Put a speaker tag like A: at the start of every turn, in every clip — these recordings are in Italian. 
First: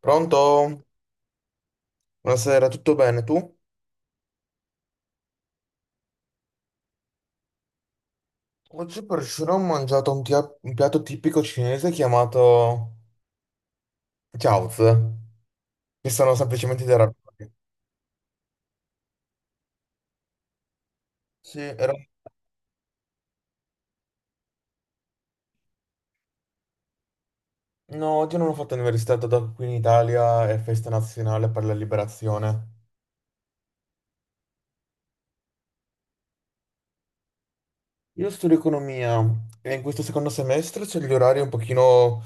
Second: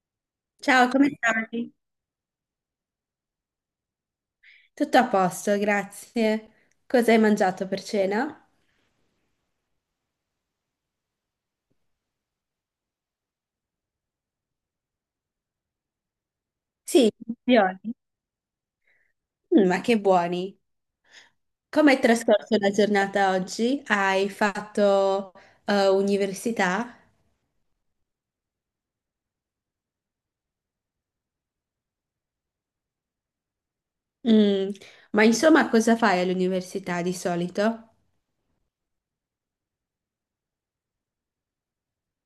A: Pronto?
B: Ciao, come stai?
A: Buonasera, tutto bene tu?
B: Tutto a posto, grazie. Cosa hai mangiato per cena?
A: Oggi per cena ho mangiato un piatto tipico cinese chiamato Chaozi, che sono semplicemente dei
B: Sì,
A: ravioli.
B: ravioli. Mm, ma che buoni.
A: Sì, era...
B: Come hai trascorso la giornata oggi? Hai fatto università?
A: No, oggi non ho fatto l'università, dato che qui in Italia è festa nazionale per la liberazione.
B: Mm. Ma insomma, cosa fai all'università di solito?
A: Io studio economia e in questo secondo semestre c'è gli orari un pochino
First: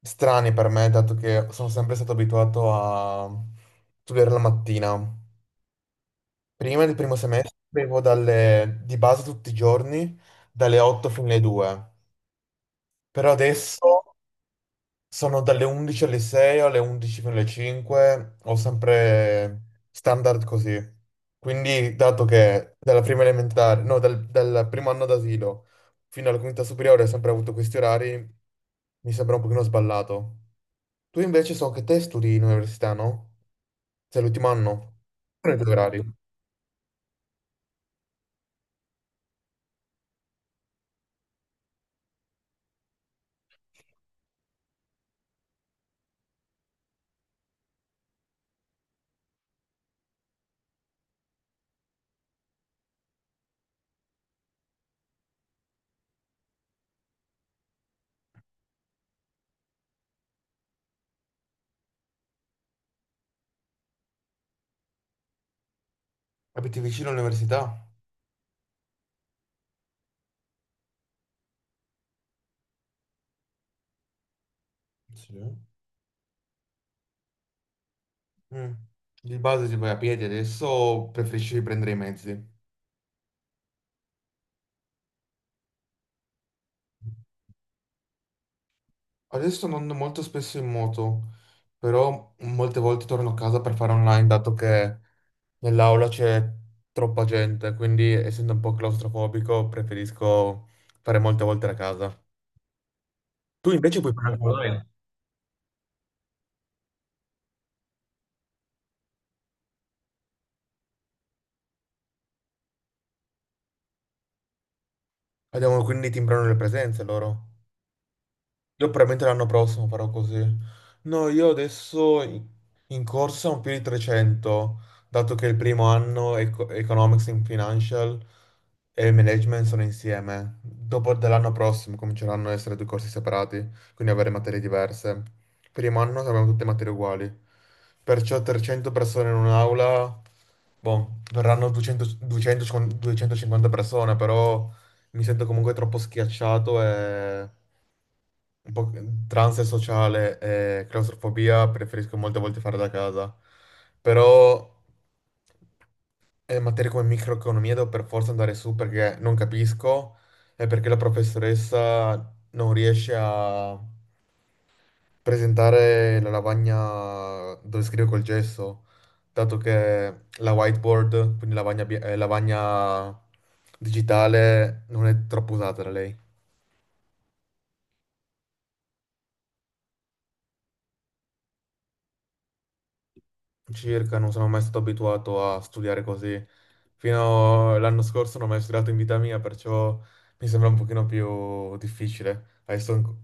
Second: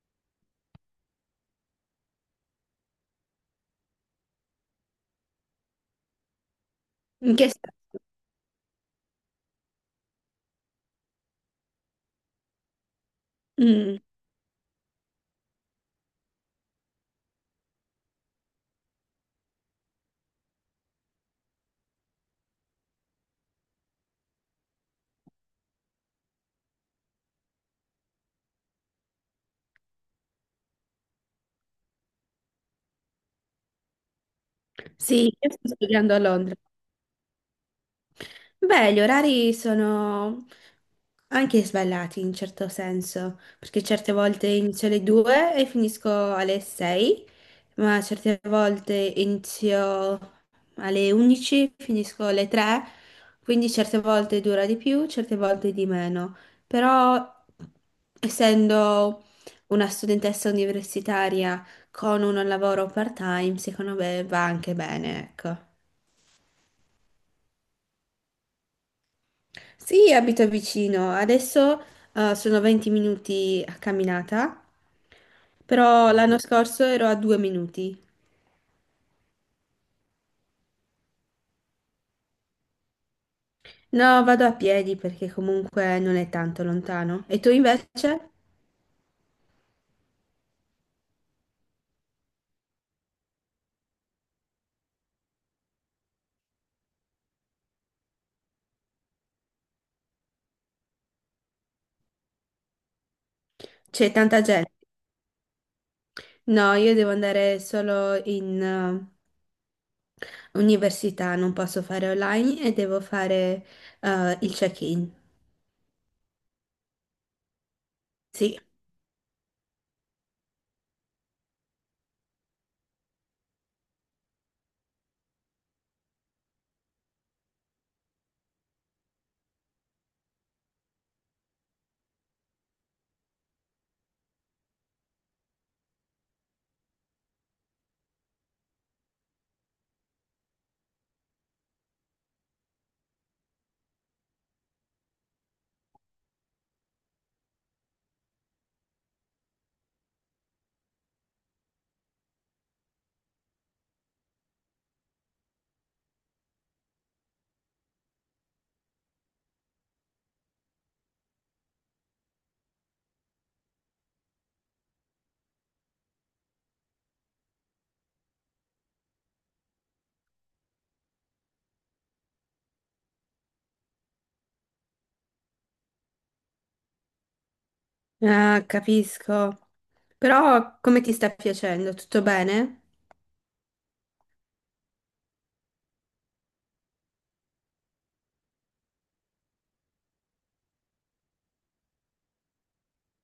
A: strani per me, dato che sono sempre stato abituato a studiare la mattina. Prima del primo
B: In che...
A: semestre
B: sta-
A: avevo dalle, di base tutti i giorni dalle 8 fino alle 2, però
B: Mm.
A: adesso sono dalle 11 alle 6 o alle 11 fino alle 5, ho sempre standard così. Quindi, dato che dalla prima elementare, no, dal primo anno d'asilo fino alla quinta superiore ho sempre avuto questi orari, mi sembra un pochino sballato. Tu invece so che te studi in università, no? Sei l'ultimo anno?
B: Sì, io
A: Sono i
B: sto
A: tuoi orari?
B: studiando a Londra. Beh, gli orari sono anche sballati in certo senso, perché certe volte inizio alle 2 e finisco alle 6, ma certe volte inizio alle 11, finisco alle 3, quindi certe volte dura di più, certe volte di meno. Però, essendo una studentessa universitaria con un lavoro part-time, secondo me va anche bene, ecco.
A: Abiti vicino all'università?
B: Sì, abito vicino. Adesso sono 20 minuti a camminata,
A: Sì.
B: però l'anno scorso ero a due minuti.
A: Mm. Di base si vai a piedi, adesso preferisci prendere i mezzi.
B: No, vado a piedi perché comunque non è tanto lontano. E tu invece?
A: Adesso non ando molto spesso in moto, però molte volte torno a casa per fare online, dato che nell'aula c'è troppa gente, quindi essendo un po' claustrofobico preferisco fare molte volte a casa. Tu invece
B: C'è
A: puoi fare
B: tanta
A: anche
B: gente.
A: online.
B: No, io devo andare solo in università, non posso fare online e devo fare il check-in.
A: Abbiamo quindi timbrano le presenze loro.
B: Sì.
A: Io probabilmente l'anno prossimo farò così. No, io adesso in corsa ho più di 300, dato che il primo anno Economics and Financial e Management sono insieme. Dopo dell'anno prossimo cominceranno a essere due corsi separati, quindi avere materie diverse. Primo anno abbiamo tutte materie uguali. Perciò 300 persone in un'aula, boh, verranno 200 250 persone, però mi sento comunque troppo schiacciato e un po' tra ansia sociale e claustrofobia preferisco molte volte fare da casa. Però materie come microeconomia devo per forza andare su perché non capisco e perché la professoressa non riesce a presentare la lavagna dove scrive col gesso, dato che la whiteboard, quindi lavagna digitale, non è troppo usata da lei.
B: Ah, capisco. Però come ti sta piacendo? Tutto bene?
A: Circa, non sono mai stato abituato a studiare così. Fino all'anno scorso non ho mai studiato in vita mia, perciò mi sembra un pochino più difficile.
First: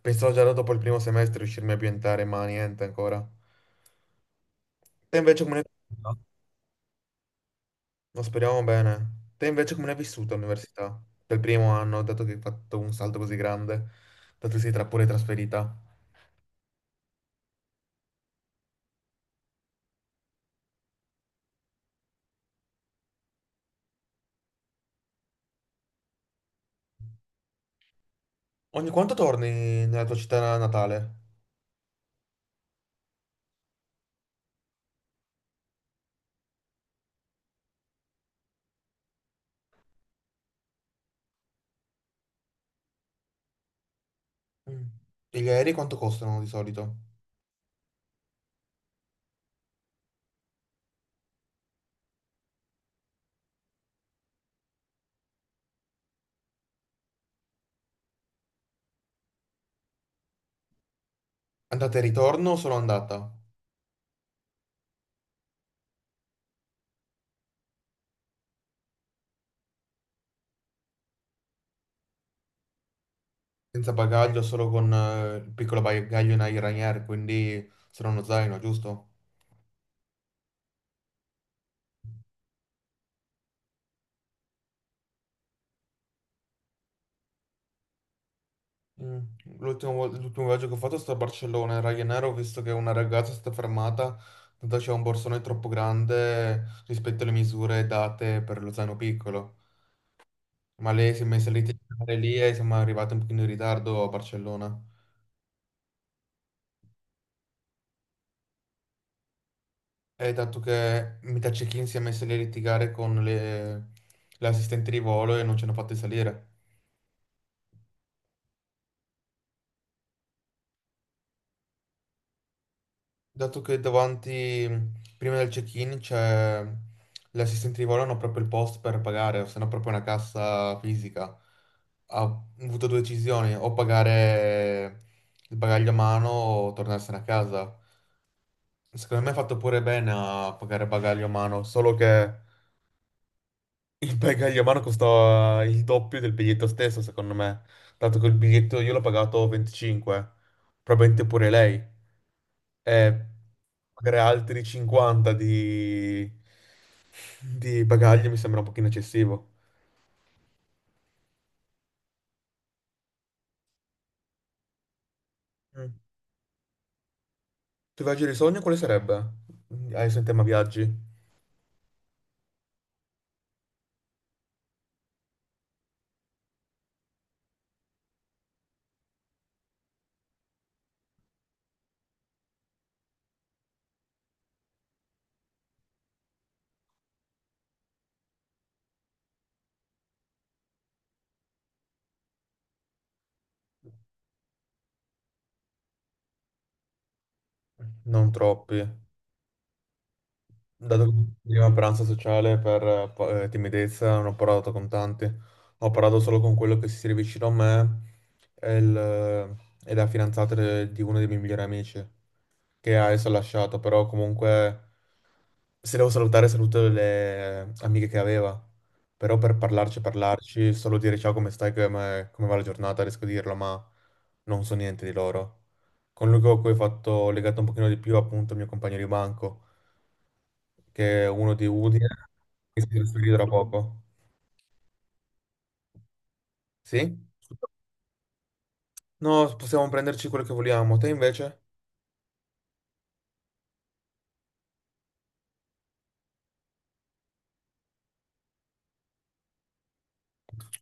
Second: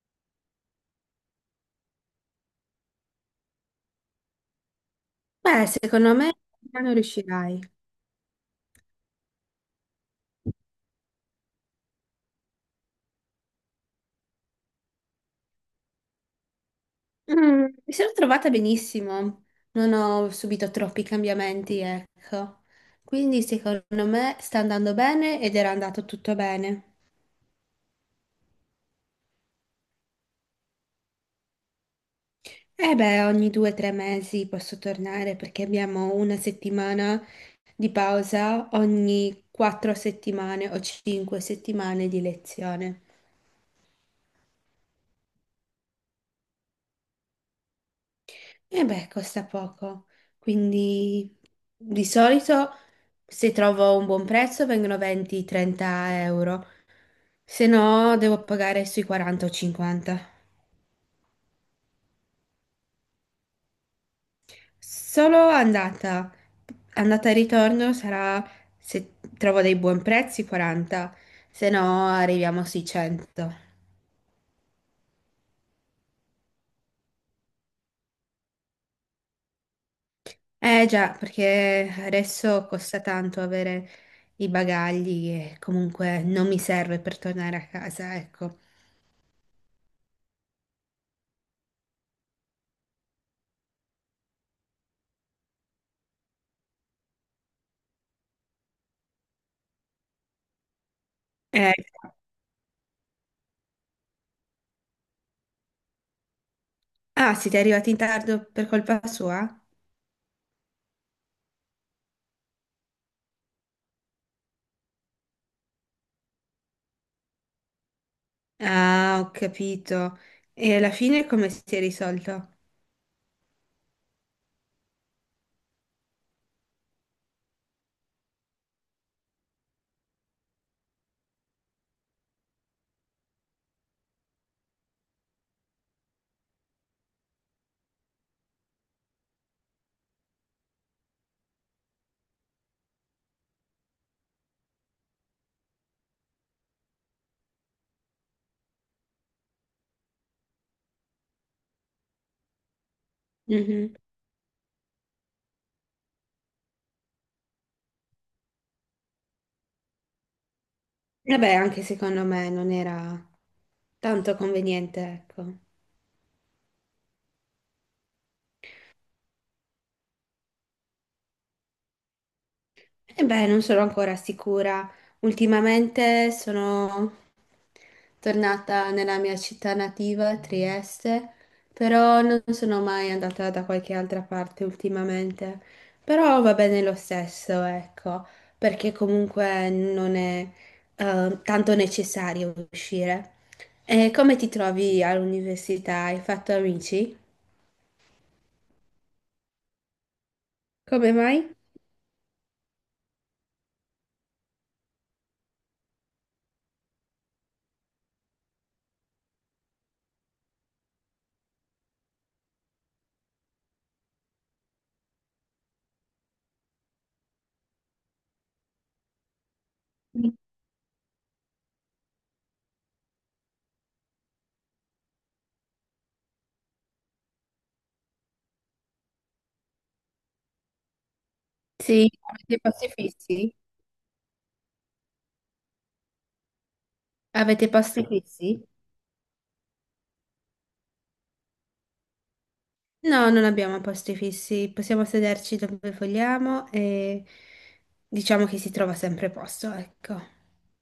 A: Pensavo già dopo il primo semestre riuscirmi a ambientare, ma niente ancora. Te invece come ne hai
B: Beh, secondo
A: vissuta?
B: me non riuscirai.
A: Ma speriamo bene. Te invece come ne hai vissuta all'università? Per il primo anno, dato che hai fatto un salto così grande, dato che sei tra pure trasferita.
B: Mm, mi sono trovata benissimo, non ho subito troppi cambiamenti, ecco. Quindi secondo me sta andando bene ed era andato tutto bene.
A: Ogni quanto torni nella tua città natale?
B: E beh, ogni due o tre mesi posso tornare perché abbiamo una settimana di pausa ogni quattro settimane o cinque settimane di lezione.
A: Mm. Gli aerei quanto costano di solito?
B: E beh, costa poco. Quindi di solito se trovo un buon prezzo vengono 20-30 euro. Se no, devo pagare sui 40 o 50.
A: Andata e ritorno, solo andata,
B: Solo andata. Andata e ritorno sarà, se trovo dei buoni prezzi, 40. Se no, arriviamo sui 100.
A: senza bagaglio, solo con il piccolo bagaglio in Ryanair, quindi solo uno zaino, giusto?
B: Eh già, perché adesso costa tanto avere i bagagli e comunque non mi serve per tornare a casa, ecco.
A: Mm. L'ultimo viaggio che ho fatto è stato a Barcellona, in Ryanair ho visto che una ragazza è stata fermata, tanto c'era un borsone troppo grande rispetto alle misure date per lo zaino piccolo, ma lei si è messa lì a
B: Eh,
A: cercare lì e siamo arrivati un pochino in ritardo a Barcellona.
B: ah, siete arrivati in tardo per colpa sua?
A: E dato che metà check-in si è messa lì a litigare con le assistenti di volo e non ci hanno fatti salire.
B: Ah, ho capito. E alla fine come si è risolto?
A: Dato che davanti, prima del check-in, c'è l'assistente di volo, hanno proprio il post per pagare, o se no proprio una cassa fisica. Ha avuto due decisioni, o pagare il bagaglio a mano o tornarsene a casa. Secondo me ha fatto pure bene a pagare bagaglio a mano, solo che il bagaglio a mano costava il doppio del biglietto stesso, secondo me. Dato che il biglietto io l'ho pagato 25, probabilmente pure lei. E
B: Mhm.
A: pagare altri 50 di bagaglio mi sembra un pochino eccessivo.
B: E beh, anche secondo me non era tanto conveniente, ecco.
A: Mm. Il tuo viaggio di sogno quale sarebbe? Adesso in tema viaggi,
B: E beh, non sono ancora sicura. Ultimamente sono tornata nella mia città nativa, Trieste, però non sono mai andata da qualche altra parte ultimamente. Però va bene lo stesso, ecco, perché comunque non è tanto necessario uscire. E come ti trovi all'università? Hai fatto amici?
A: non troppi. Dato
B: Come
A: che
B: mai?
A: prima pranzo sociale per timidezza non ho parlato con tanti, ho parlato solo con quello che si siede vicino a me e, il, eh, e la fidanzata di uno dei miei migliori amici che adesso ha lasciato, però comunque se devo salutare saluto le amiche che aveva, però per parlarci parlarci, solo dire ciao come stai, come va la giornata, riesco a dirlo, ma non so niente di loro. Con lui con cui ho fatto legato un pochino di più appunto il mio compagno di banco che è uno di
B: Sì,
A: Udine,
B: avete
A: che si
B: posti
A: trasferì da
B: fissi?
A: poco. Sì?
B: Avete posti fissi?
A: No, possiamo prenderci quello che vogliamo. Te invece?
B: No, non abbiamo posti fissi, possiamo sederci dove vogliamo e diciamo che si trova sempre posto, ecco.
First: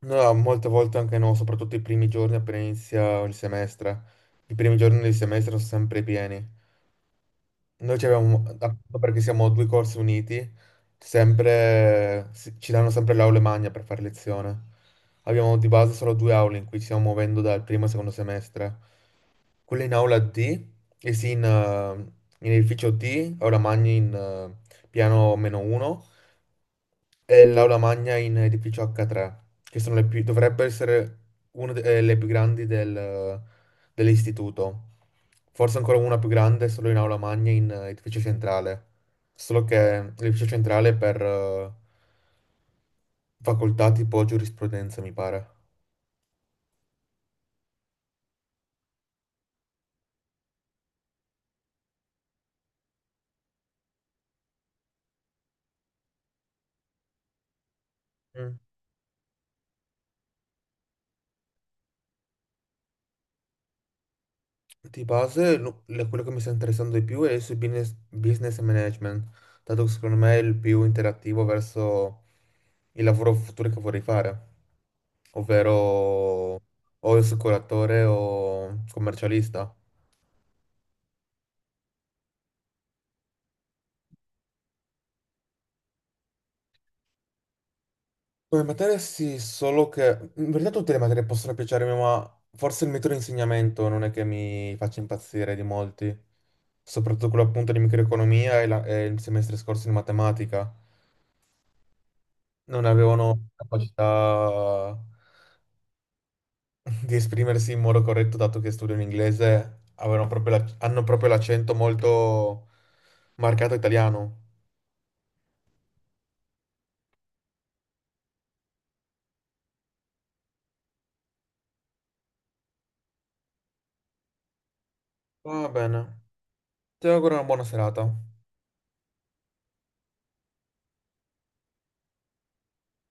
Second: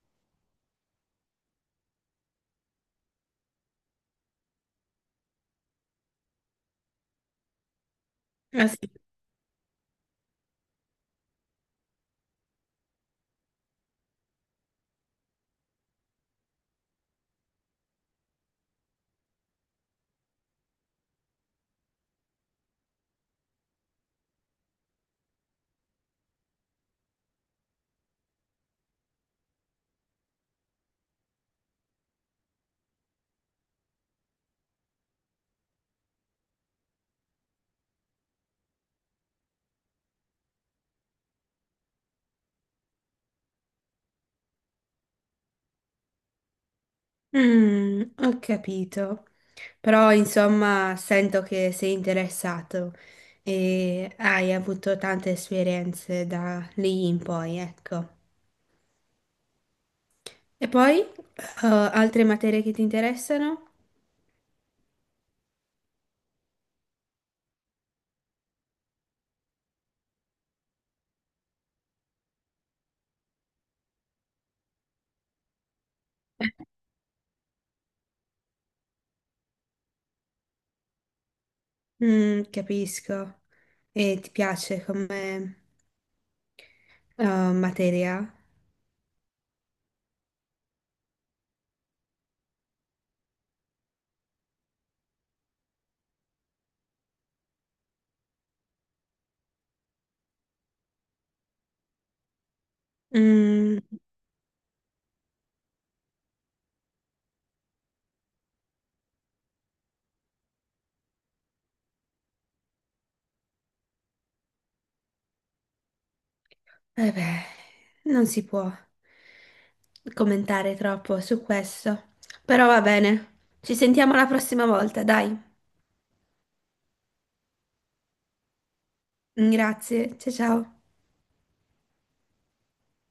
A: No, molte volte anche no, soprattutto i primi giorni appena inizia il semestre. I primi giorni del semestre sono sempre pieni. Noi ci avevamo,
B: Ah, sì.
A: appunto perché siamo due corsi uniti, sempre, ci danno sempre l'aula e magna per fare lezione. Abbiamo di base solo due aule in cui ci stiamo muovendo dal primo e secondo semestre. Quella in aula D, e sì in edificio D, aula magna in piano meno 1, è l'aula magna in edificio H3, che sono le più, dovrebbe essere una delle più grandi dell'istituto. Forse ancora una più grande, solo in aula magna in edificio centrale. Solo che l'edificio centrale è per facoltà tipo giurisprudenza, mi pare.
B: Mm, ho capito. Però, insomma, sento che sei interessato e hai avuto tante esperienze da lì in poi, ecco.
A: Mm.
B: E poi, altre materie che ti interessano?
A: Di base, quello che mi sta interessando di più è il business, business management, dato che secondo me è il più interattivo verso il lavoro futuro che vorrei fare, ovvero o assicuratore o commercialista.
B: Mm, capisco. E ti piace come eh, materia?
A: Come materia sì, solo che in verità tutte le materie possono piacermi, ma forse il metodo di insegnamento non è che mi faccia impazzire di molti, soprattutto quello appunto di microeconomia e il semestre scorso di matematica. Non avevano
B: Mm.
A: capacità di esprimersi in modo corretto, dato che studiano inglese, hanno proprio l'accento molto marcato italiano.
B: Eh beh, non si può commentare troppo su questo. Però va bene. Ci sentiamo la prossima volta, dai.
A: Va bene, ti auguro una buona serata.
B: Grazie, ciao ciao.